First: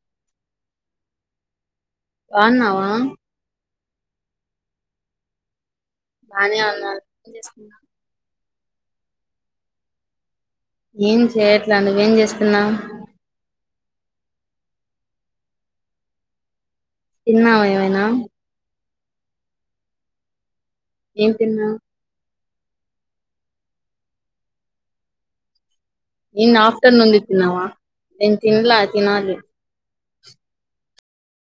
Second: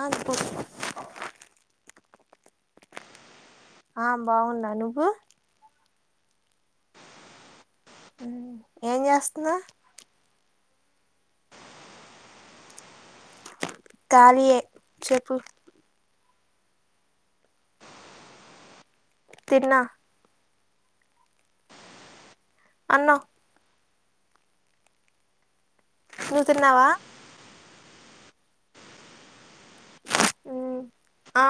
ఆస్పు బాన్నావ? ఆ బావున్నా. నువ్వు? బానే ఉన్నాను ఏం చేస్తున్నావ్? ఏం చేస్తున్నా ఏం చెయట్లా. నువ్వేం చేస్తున్నావ్? కాలియే చెప్పు తిన్నావా ఏమైనా? తిన్నా ఏం తిన్నావు? అన్నం నువ్వు ఇన్ తిన్నావా ఆఫ్టర్నూన్ ది తిన్నవ, నేను తిన్లా తినాలి ఉ ఆ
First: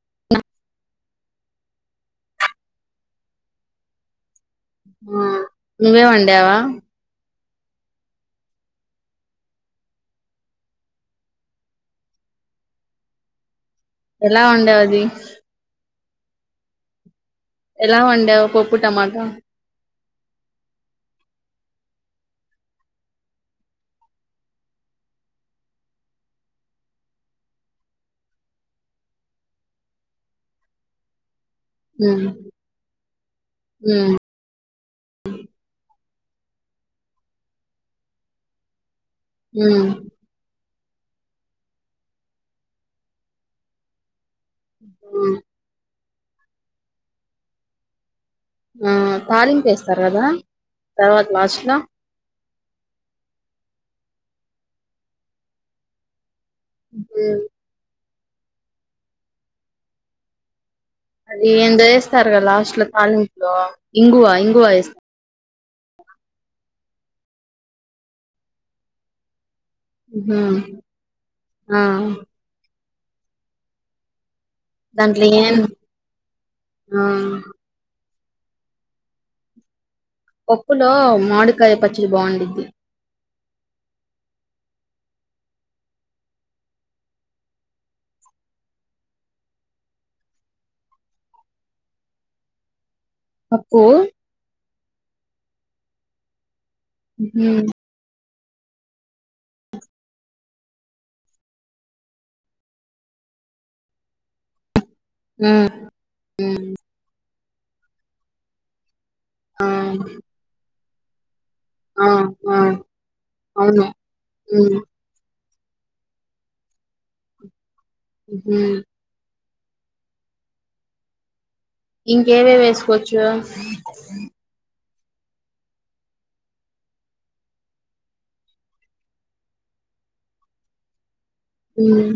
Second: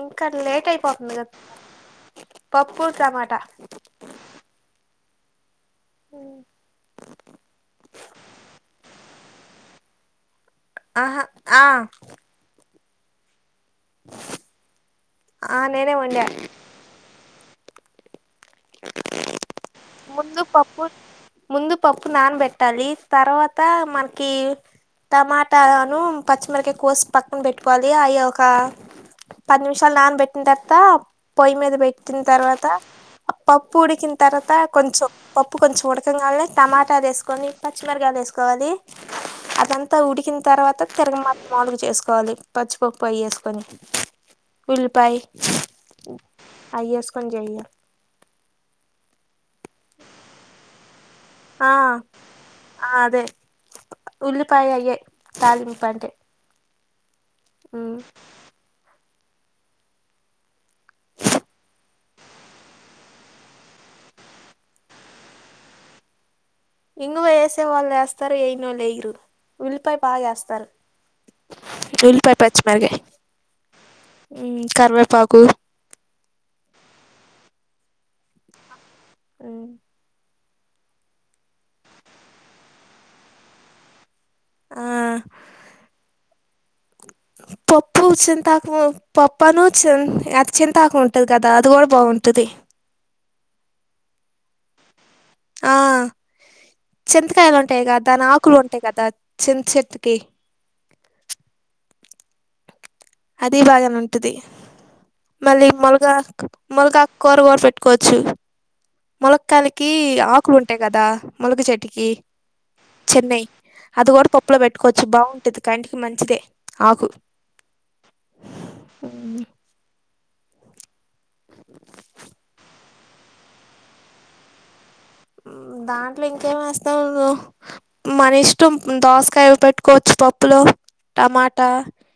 ఇంకా లేట్ అయిపోతుంది కదా పప్పు టమాటా ఆ నువ్వే వండావ? ఆహా ఆ ఎలా వండావ్ అది? డె ఎలా వండావు పప్పు టమాటా? ముందు పప్పు ముందు పప్పు నానబెట్టాలి తర్వాత మనకి టమాటాను పచ్చిమిరకాయ కోసి పక్కన పెట్టుకోవాలి అవి ఒక పది నిమిషాలు నాన పెట్టిన తర్వాత పొయ్యి మీద పెట్టిన ఉమ్ తర్వాత పప్పు ఉమ్ ఉడికిన తర్వాత కొంచెం పప్పు కొంచెం ఉడకగానే టమాటాలు వేసుకొని పచ్చిమిరకాయలు వేసుకోవాలి ఉమ్ అదంతా ఉడికిన తర్వాత తిరగ మాత మాములుగ చేసుకోవాలి పచ్చిపప్పు అయ్యేసుకుని ఉల్లిపాయ ఉమ్ అయ్యేసుకుని చెయ్య ఆ తాలింపు వేస్తారు కదా తర్వాత లాస్ట్ ఆ లో ఆ అదే ఉల్లిపాయ అయ్యే తాలింపంటే మ్ ఆ అది ఏందో వేస్తారు కదా లాస్ట్ లో తాలింపులో ఇంగువా ఇంగువ వేస్తారు ఇంగువ ఎసే వాళ్ళు వేస్తారు ఏయిన వాళ్ళు ఏ ఎయ్యరు ఉల్లిపాయ బాగా ఉహూ చేస్తారు ఆ ఉల్లిపాయ పచ్చి మిరపకాయి దాంట్లో కరివేపాకు ఏం ఆ ఆ పప్పులో మాడికాయ పచ్చడి బావుఉండిద్ది ఆ పప్పు చింతాకు పప్పును చింతాకు ఉంటది కదా అది కూడా బాగుంటది పప్పు ఆ చింతకాయలు హ్మ్ ఉంటాయి కద దాని ఆకు కుల్ ఉంటాయి కదా చింత చెట్టుకి అది బాగానే ఉంటది హ్మ్ మళ్ళీ ములగా హ్మ్ ములగా కూరగోర పెట్టుకోవచ్చు ఆ ముొలక్కయలకి ఆకులు ఉంటాయి కదా మలగ ఆ చెట్టుకి ఆ చెన్నై అవును అది కూడా పప్పులో హ్మ్ పెట్టుకోవచ్చు బాగుంటుది కంటికి మంచిదే ఆకు హ ఉమ్, ఎస్ దాంట్లో ఇంకేం వస్తావు ను్వు మన ఇష్టం దోసకాయవి పెట్టుకోవచ్చు పప్పులో టమాటా హ్మ్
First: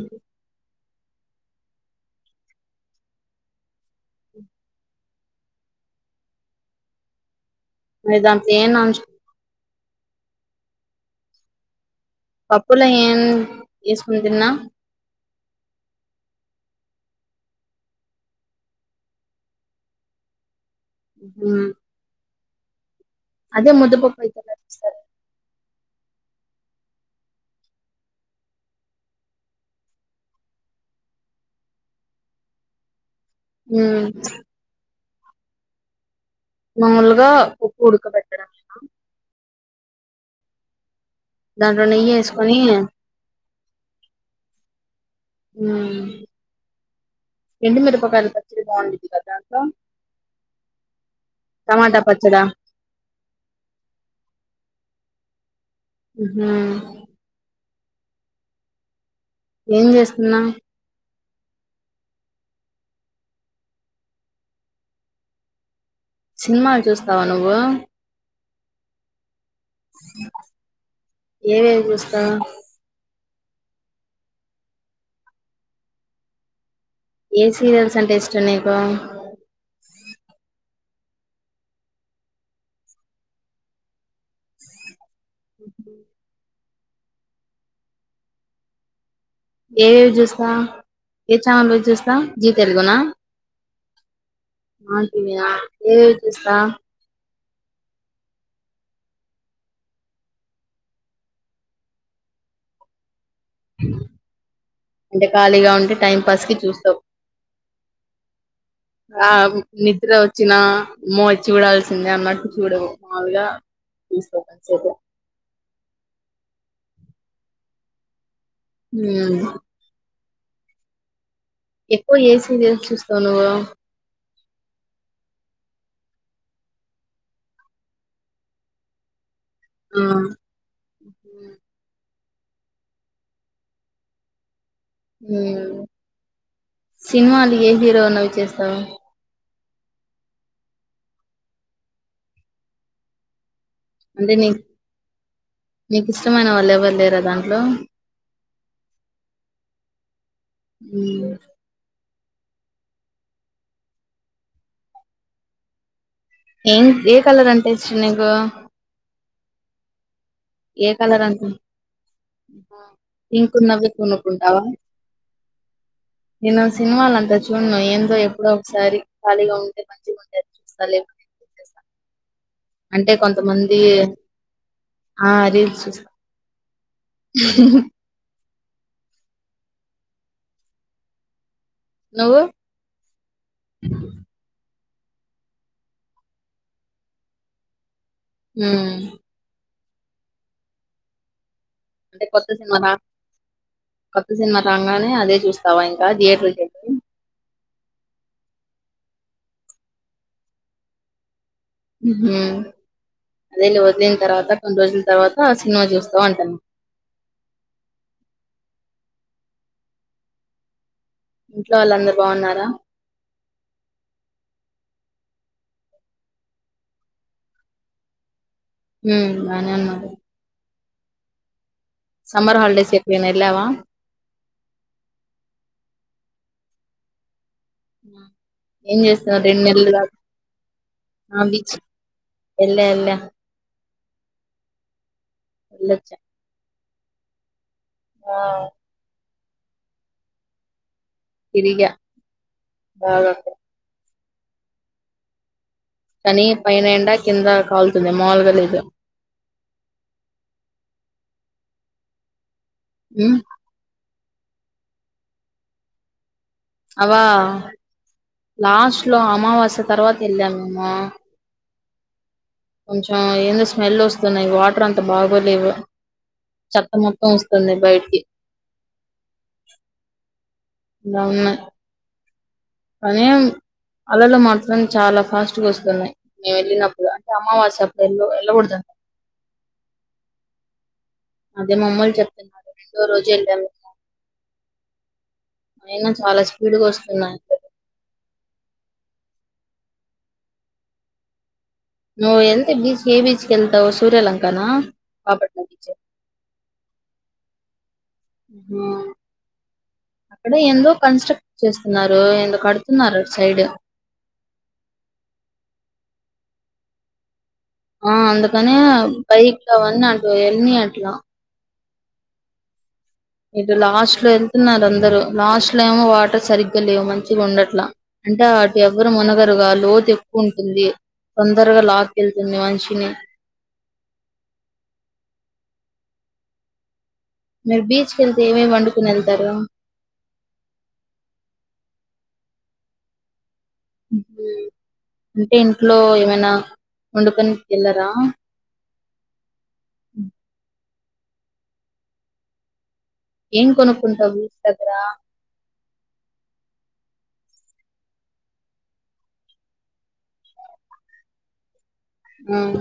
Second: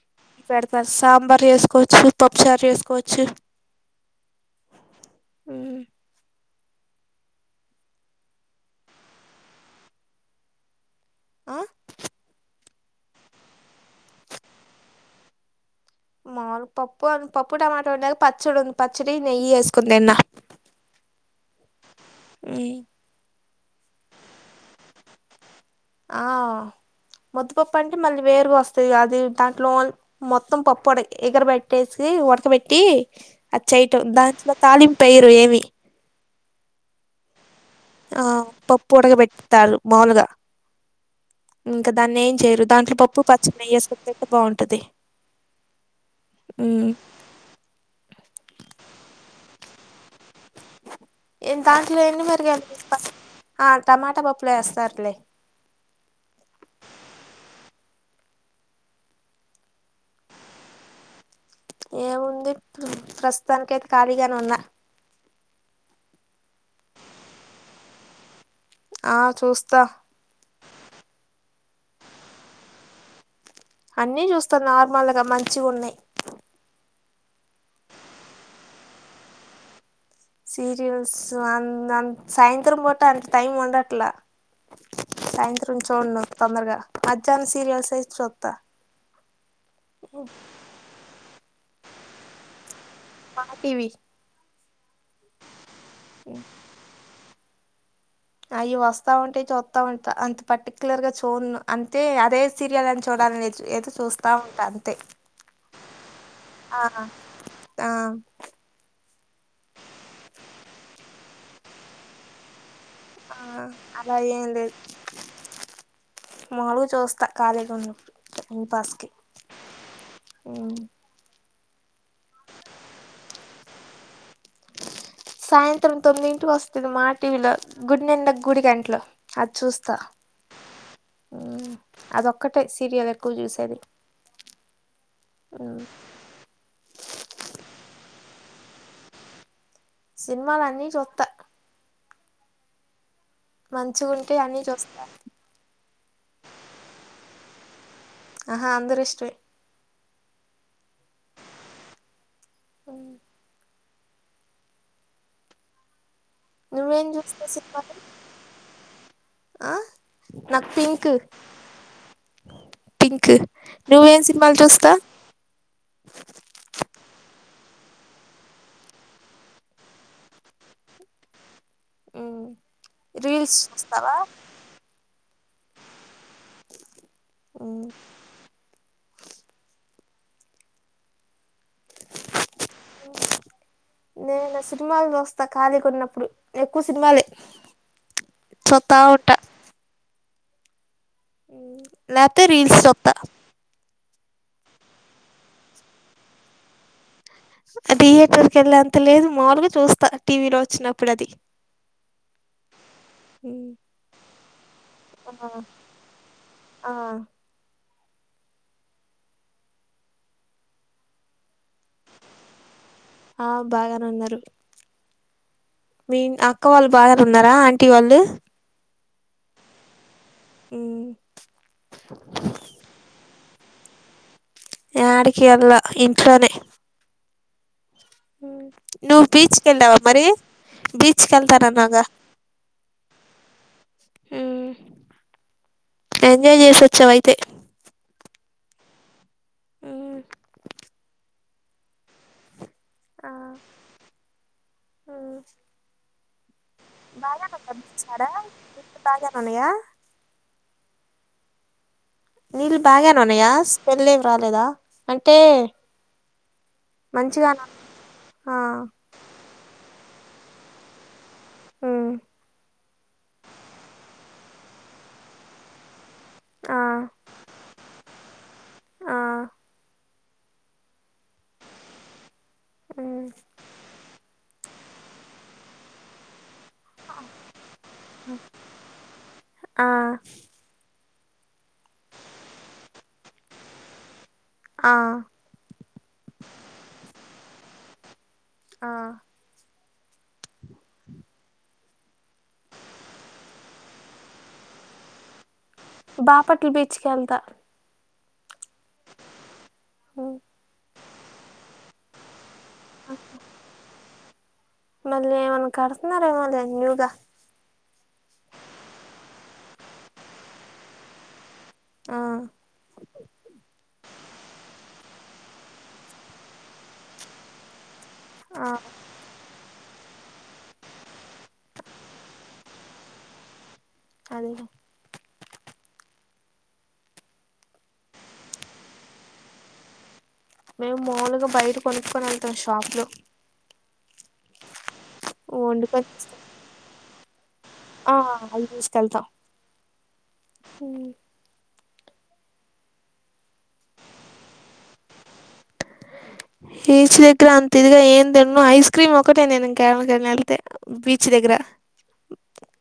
సాంబార్ వేసుకోవచ్చు పప్పుచారు వేసుకోవచ్చు అదాంత చేయన్ ఆ పప్పులో ఏం వేసుకుని తిన్నా మాలు పప్పు పప్పు టమాటో ఉండక పచ్చడి ఉంది పచ్చడి నెయ్యి వేసుకుంది తిన్న మ్ ఉమ్మ్ అదే ముదుపప్పు అయితేచిస్తారు ఆ ముద్దుపప్పు అంటే మళ్ళీ వేరుగా వస్తుంది కాది దాంట్లో మొత్తం పప్పు ఎగరబెట్టేసి ఉడక పెట్టి అద్ చేయటం హ్మ్ దాంట్లో తాలింపు ఏయరు ఏమి మాముూల్గా ఆ పప్పు ఉడక బెట్టుతారు మాముల్గా దాంట్లో ఇంకా నెయ్యి దాన్ని ఏం ఏసుకొని చేయరు దాంట్లో పప్పు, పచ్చడి, నెయ్యి ఏస్కోన్ తింటే బాగుంటది. మ్ మ్మ్ ఎండు మిరపకాయల పచ్చడి బాగుంటుంది కదా అ ఎన్ దాంట్లో ఎండు మిరకాల్ ఆ టమాట ప ప్పులో ఏస్తార్లే. అ హ ఏం చేస్తున్నా? ఏముంది ప్రస్తుతానికైతే ఖాళీగానే ఉన్నా. సినిమాలు చూస్తావా నువ్వూ ఆ చూస్ ఏవేమి చూస్తా అన్నీ చూస్తా నార్మల్గా మంచిగున్నయి. ఏ సీరియల్స్ అంటే ఇష్టం నీకూ సీరియల్స్ అన్ అంత్ సాయంత్రం పూట అంత టైం ఉండట్లా సాయంత్రం చూడను తొందర్గా మధ్యాహ్నం సీరియల్సే చూత్త ఏయే చూస్తా ఏ ఛానల్ చూస్తా జీ తెలుగునా టీవీ మా టీవీయా నేను చూస్తా. అయి వస్తావుంటే చూత్త ఉంటా అంత పర్టిక్యుర్గా చూడను అంతే అదే సీరియల్ అన్ ఒక్కదాన్నే ఏదో చూస్తా ఉంట అంతే అంటే ఖాళీగా ఉంటే టైం పాస్ కి చూస్తావ్ ఆ ఆ నిద్ర వచ్చినా అమ్మో చూడాల్సిందే అన్నట్టు చూడవు. మాములుగా ఆ అలా చూస్తావ్ ఏం లేద్ కాసేపు మామూల్గా చూస్తా కాలిగా ఉన్నప్పుడు మ్ మ్ ఎక్కువ ఏ సీరియల్ చూస్తావు నువ్వూ సాయంత్రం తొమ్మిదింటికి వస్తది మా టీవీలో గుండెనిండా గుడి గంటలు అద్ చూస్తా ఆ అదొ ఒక్కటే సీరియల్ ఎక్కువ చూసేది. మ్ సినిమాలు ఏ హీరో ఉన్నవి చూస్తావ్ సినిమాలన్నీ చూత్త. మంచిగా అంటే ఉంటే అన్నీ నీక్ చూస్తా నీక్ ఇష్టమైన వాళ్ళు ఎవ్వర్ లేరా దాంట్లో ఆహా అందరు ఇష్టంమే అవునా అవును ఏం నువ్వేం ఏ చూస్తా కలర్ అంటే సినిమాలు ఇష్టం నీకు? ఆ నాక్ ఏ పింక్ కలర్ అనుకు పింక్ ఉన్నవి నువ్వేం సినిమాల్ కొనుక్కుంటావా చూస్తా నేను సినిమాలంత చూ ను ఏందో ఎప్పుడో ఒకసారి కలిగా ఉంటే మంచిగా ఉంటే చూస్తా లేకపోతే [inaudible] మ్ అంటే రీల్స్ కొంతమందీ చూస్తావా ఆ రీల్స్ చూస్ మ్ నువ్వు నేసి సినిమాలు చూస్తా ఖాళీ కున్నప్పుడు ఎక్కువ సినిమాలే ఉమ్ సుత్తావుంట అంటే లేకపోతే కొత్త సినిమా రీల్స్ నా చూస్తా కొత్త సినిమా రంగానే అదే చూస్తావా ఇంకా థియేటర్ కెళ్ళి థియేటర్ కి వెళ్లె అంత లేదు మాములుగా చూస్తా టీవీలో వచ్చినప్పుడు అది నీళ్లు వద్లిన తర్వాత రెండు రోజుల తర్వాత ఆ సినిమా చూస్తా అంటాను ఆ ఇంట్లో వాళ్ళు అందరు బాగున్నారా ఆ బాగానే ఉన్నారు మీ అక్క వాళ్ళు బాగా ఉన్నారా ఆంటీ వాళ్ళు ఉ బానే ఉన్నం ఉ సమ్మర్ హాలిడేస్ ఎక్కడన్న ఎల్లావా ఆడికి ఎల్ళ ఇంట్లోనే ఉమ్. ఏం నువ్వు చేస్తున్నారు రెండు బీచ్కి నెల్లు వెళ్ళావా కా మరి బీచ్కి ఆ బ వెళ్తానన్నావుగా ఎల్ల ఎల్ల ఉమ్. ఎంజాయ్ చేసొచ్చావయితే ఆ ఉ తిరిగా బాగా ఆహ కనీ బాగానాచడా లేదు బాగానా ఉన్నాయా నీళ్ళు బాగానే ఉమ్ ఉన్నాయా స్పెల్ ఏవి రాలేదా అంటే అవా మంచిగానా ఆ లాస్ట్లో అమావాస్య తర్వాత వెళ్ళా మమ ఆ కొంచెం ఏందో స్మెల్ వస్తున్నాయి వాటర్ అంత బాగోలేవు ఆ చెత్త మొత్తం వస్తుంది బయటికి ఆ ఇ ఉన్నాయ్ పనీ అలల మాట్ చాలా ఫాస్ట్గా వస్తున్నాయ్ మేము వెళ్లినప్ అంటే అమావాస్య నెల్లో ఎల్ల కూడద ఆ అదే మమ్మని చెప్తున్నారు రెండు రోజు వెళ్ళాము ఆ అయినా చాలా స్పీడ్ గా వస్తున్నాయి ఆ నువ్వు ఎంత బీచ్ ఏ బీచ్ ఎళ్తావ్ సూర్యలంకనా బాపట్ల బీచ్ బాపట్ల బీచ్కి వెళ్తా అక్కడ ఎందో కన్స్ట్రక్ట్ చేస్తున్నారు ఎ కడుతున్నారు సైడ్ మళ్ళీ కడుతున్నారేమోలే న్యూగా ఆ అందుకనీ బైక్ అవున్ని అటు ఎల్ని ఇయ్యట్ల ఆ లాస్ట్ లో వెళ్తున్నారు అందరు లాస్ట్ లో ఏమో వాటర్ సరిగ్గా లేవు మంచిగ ఉండట్లా అంటే ఆ అటు ఎవరు మునగరుగాలు తేప్పు ఉంటుంది తొందరగా లాక్ ఎళ్తుంది మనిషిని అది మీరు బీచ్ కేళ్తే ఏమేమి వండుకొని వెళ్తరు మేము మాములుగా బయట కొనుక్కుని వెళ్తాం షాప్ లో హ్మ్ అంటే ఇంట్లో వండుకొని తెస్తాం ఏమైన వండుకొని వెళ్ళరా ఆ ఆది తీసుకెళ్తా ఏం కొనుకుంటవు బిచ్ దగ్గరా బీచ్ దగ్గర అంత ఇదిగ ఏం తిన్ను ఐస్ క్రీమ్ ఒకటే నేను ఇంకా తినధి వెళ్ళితే బీచ్ దగ్గర హ్మ్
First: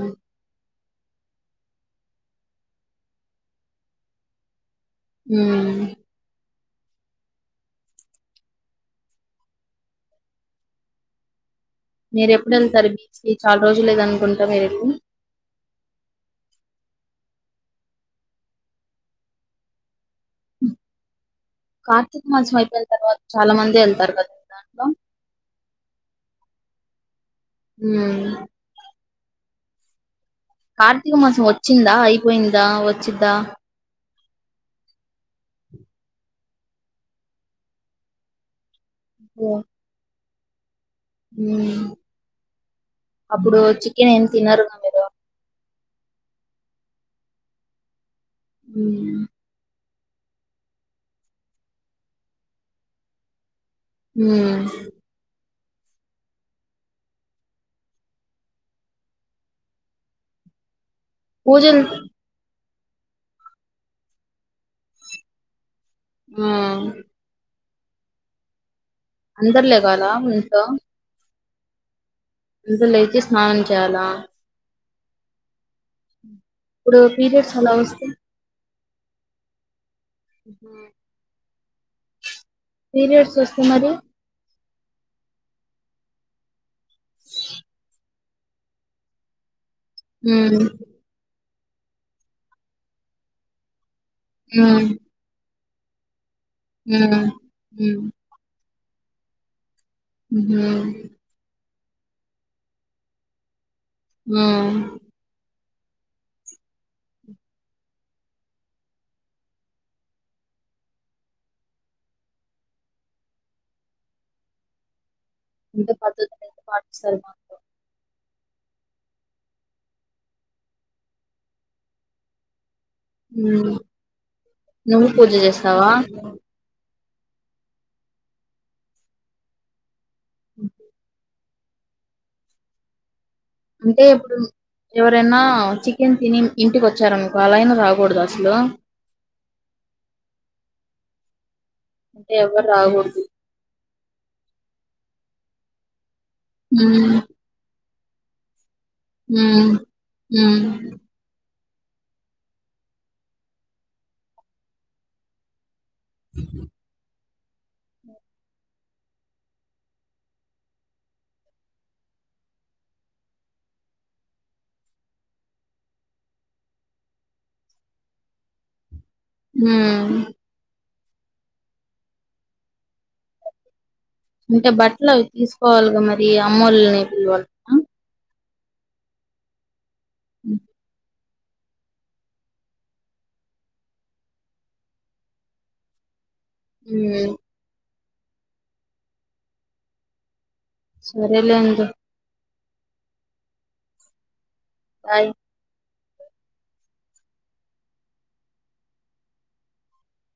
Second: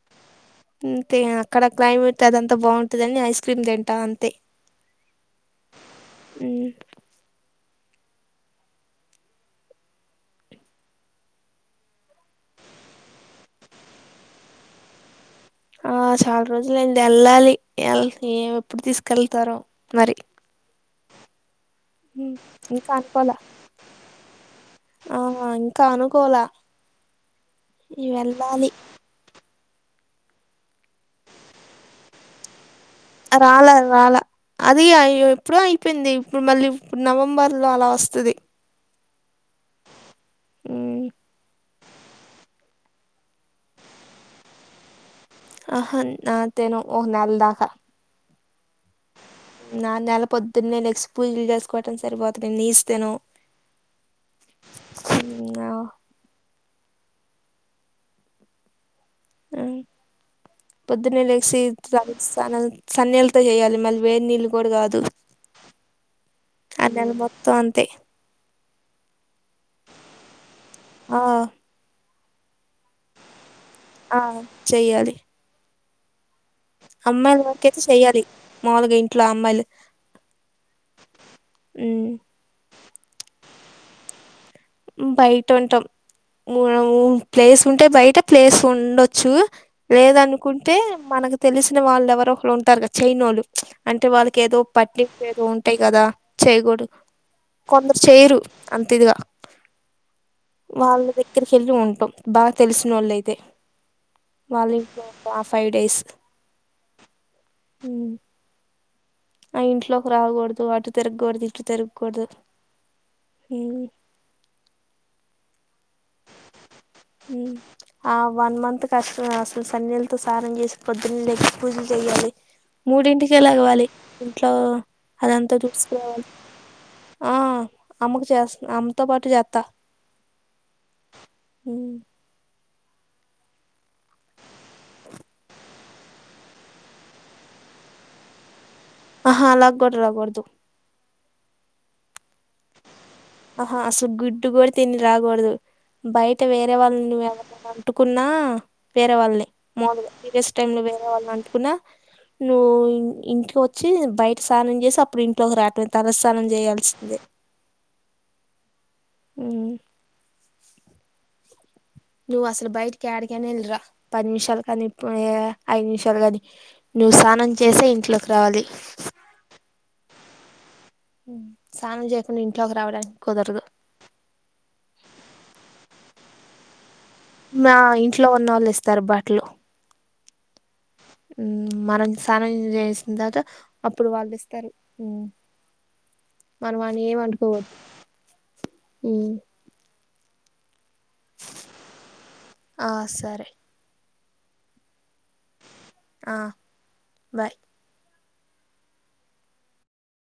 అంతే అక్కడ క్లైమేట్ అదంత బాగుంటందంని ఐస్ క్రీమ్ తింటా అంతే హ్మ్ మీరు ఎప్పుడు వెళ్తారు బీచ్ కి చాలా రోజులు లేద అనుకుంటా మీరు ఎళ్ళి ఆ చాలా రోజులయ్యింది వెళ్ళాలి ఏం ఎప్పుడు తీసుకెళ్తారో మరి కార్తీక ఉమ్, మాసం అయిపోయిన ఇంకా తర్వాత అనుకోలా చాలా మంది వెళ్తారు కద దాంట్లో ఇంక అనుకోలా హ్మ్ వెళ్ళాలి కార్తీక మాసం వచ్చిందా అయిపోయిందా వచ్చిద్దా రళా రలా అది ఎప్పుడో అయిపోయింది ఇప్పుడు మళ్ళీ ఇప్పుడు నవంబర్ లో అలా వస్తది ఓ ఉమ్, హ్మ్ అప్పుడు చికెన్ ఏం తినరుగ మీరు ఆహా ఆ తినం ఓక నేల్ దాక హ్మ్ నెల పొద్దున్నే లెజిస్పోయీ పూజలు చేసుకోవటం సరిపోతుంది నీస్ తినం హ్మ్ న్యా హ్మ్ పొద్దునే లెగీసి పూజలు తల స్నానల్ సన్నీళ్లతో చేయాలి మళ్ళీ వేడినీళ్ళు కూడా కాదు ఆ నెల మొత్తం అంత తే అందరు లెగాల మీ ఇంట్లో ఆ అందరు లేచి స్నానం చేయాల ఆ చెయ్యాలి ఇప్పుడు అమ్మాయిల పీరియడ్స్ వరక అలా అయితే వస్తే చెయ్యాలి మాములుగ ఇంట్లో అమ్మాయిలు హ హ్మ్ పీరియడ్స్ వోస్తే మరి బయట ఉంటాం హ్మ్ ప్లేస్ ఉంటే బయట ప్లేస్ ఉండొచ్చు హ్మ్ లేదనుకుంటే మనకు తెలిసిన వాళ్ళు ఎవరు ఒకరు ఉంటారు కదా చైనోలు అంటే వాళ్ళకి ఏదో హ్మ్ పట్టింపు ఏదో ఉంటాయి కదా చేయకూడదు హ్మ్ కొందరు హ్మ్ చేయరు అన్ తిదిగ వాళ్ళ ఊహూ దగ్గరికి వెళ్ళి ఉంటాం బా తెలిసిన వాళ్ళు అయితే వాళ్ళ హ్మ్ ఇంట్లో ఆ ఫైవ్ డేస్ ఆ ఇంట్లోకి రాకూడదు అటు తిరగకూడదు ఇటు తిరగకూడదు హ్మ్ ఇంత పద్ధతి లేద్ పాడ్ ఉమ్ ఆ వన్ మంత్ కష్టమే అసలు సన్నీలతో సానం చేసి పొద్దున్న లేసి పూజల్ చేయ్యాలి మూడింటికె హ్మ్ లెగవాలి ఇంట్లో నువ్వు పూజ అదంతా చేస్తావా తుడుసుకోవాలి ఆ అమ్మకు చేస్ అమ్మతో పాటు చెత్త అఓ ఉమ్ అంటే ఇప్పుడు ఎవరైనా చికెన్ తిని ఇంటికి వచ్చారనుకో అలాయినా రాకూడద అసలు ఆహా అలాగ్ కుడ్ రాకూడ్దు ఎవర్రాకూడదు ఆహా అసలు గుడ్డు కూడా తిని రాకూడదు బయట వేరే వాళ్ళని హ్మ్ నువె ఎవ అంటుకున్నా వేరే వాళ్నె హ్మ్ మముల్గా పిరియస్ హ్మ్ టైమ్ లో వేరే వాళ్ళని అంటుకున్నా నువ్వు ఇంటికొచ్చి బయట స్నానం చేసి అప్పుడు ఇంట్లోకి రాటమే తలస్థనం చేయాల్సిందే ఉమ్ నువ్ అసలు బయట్ క్యడికైనా ఎల్లిర్రా పది నిమిషాలు కని ప్పుయే ఐదు నిమిషాలు కని నువ్వు స్నానం చేసే ఇంట్లోకి రావాలి ఉమ్ సానం చేయకుండా ఇంట్లోకి రావడానికి కుదరదు అంటే బట్లవి తీసుకోవాలిగా మరి అమ్మోలని మా ఇంట్లో ఉన్నవాళ్ళు ఇస్తారు బట్లు ఉ ఉమ్ మరం సనం చేసిన తర్వాత అప్పుడు వాళ్ళు ఇస్తారు మనం వాని హ్మ్ ఏమంటుకోవద్దు సరేలెంది ఆ సరే అయి ఆ బాయ్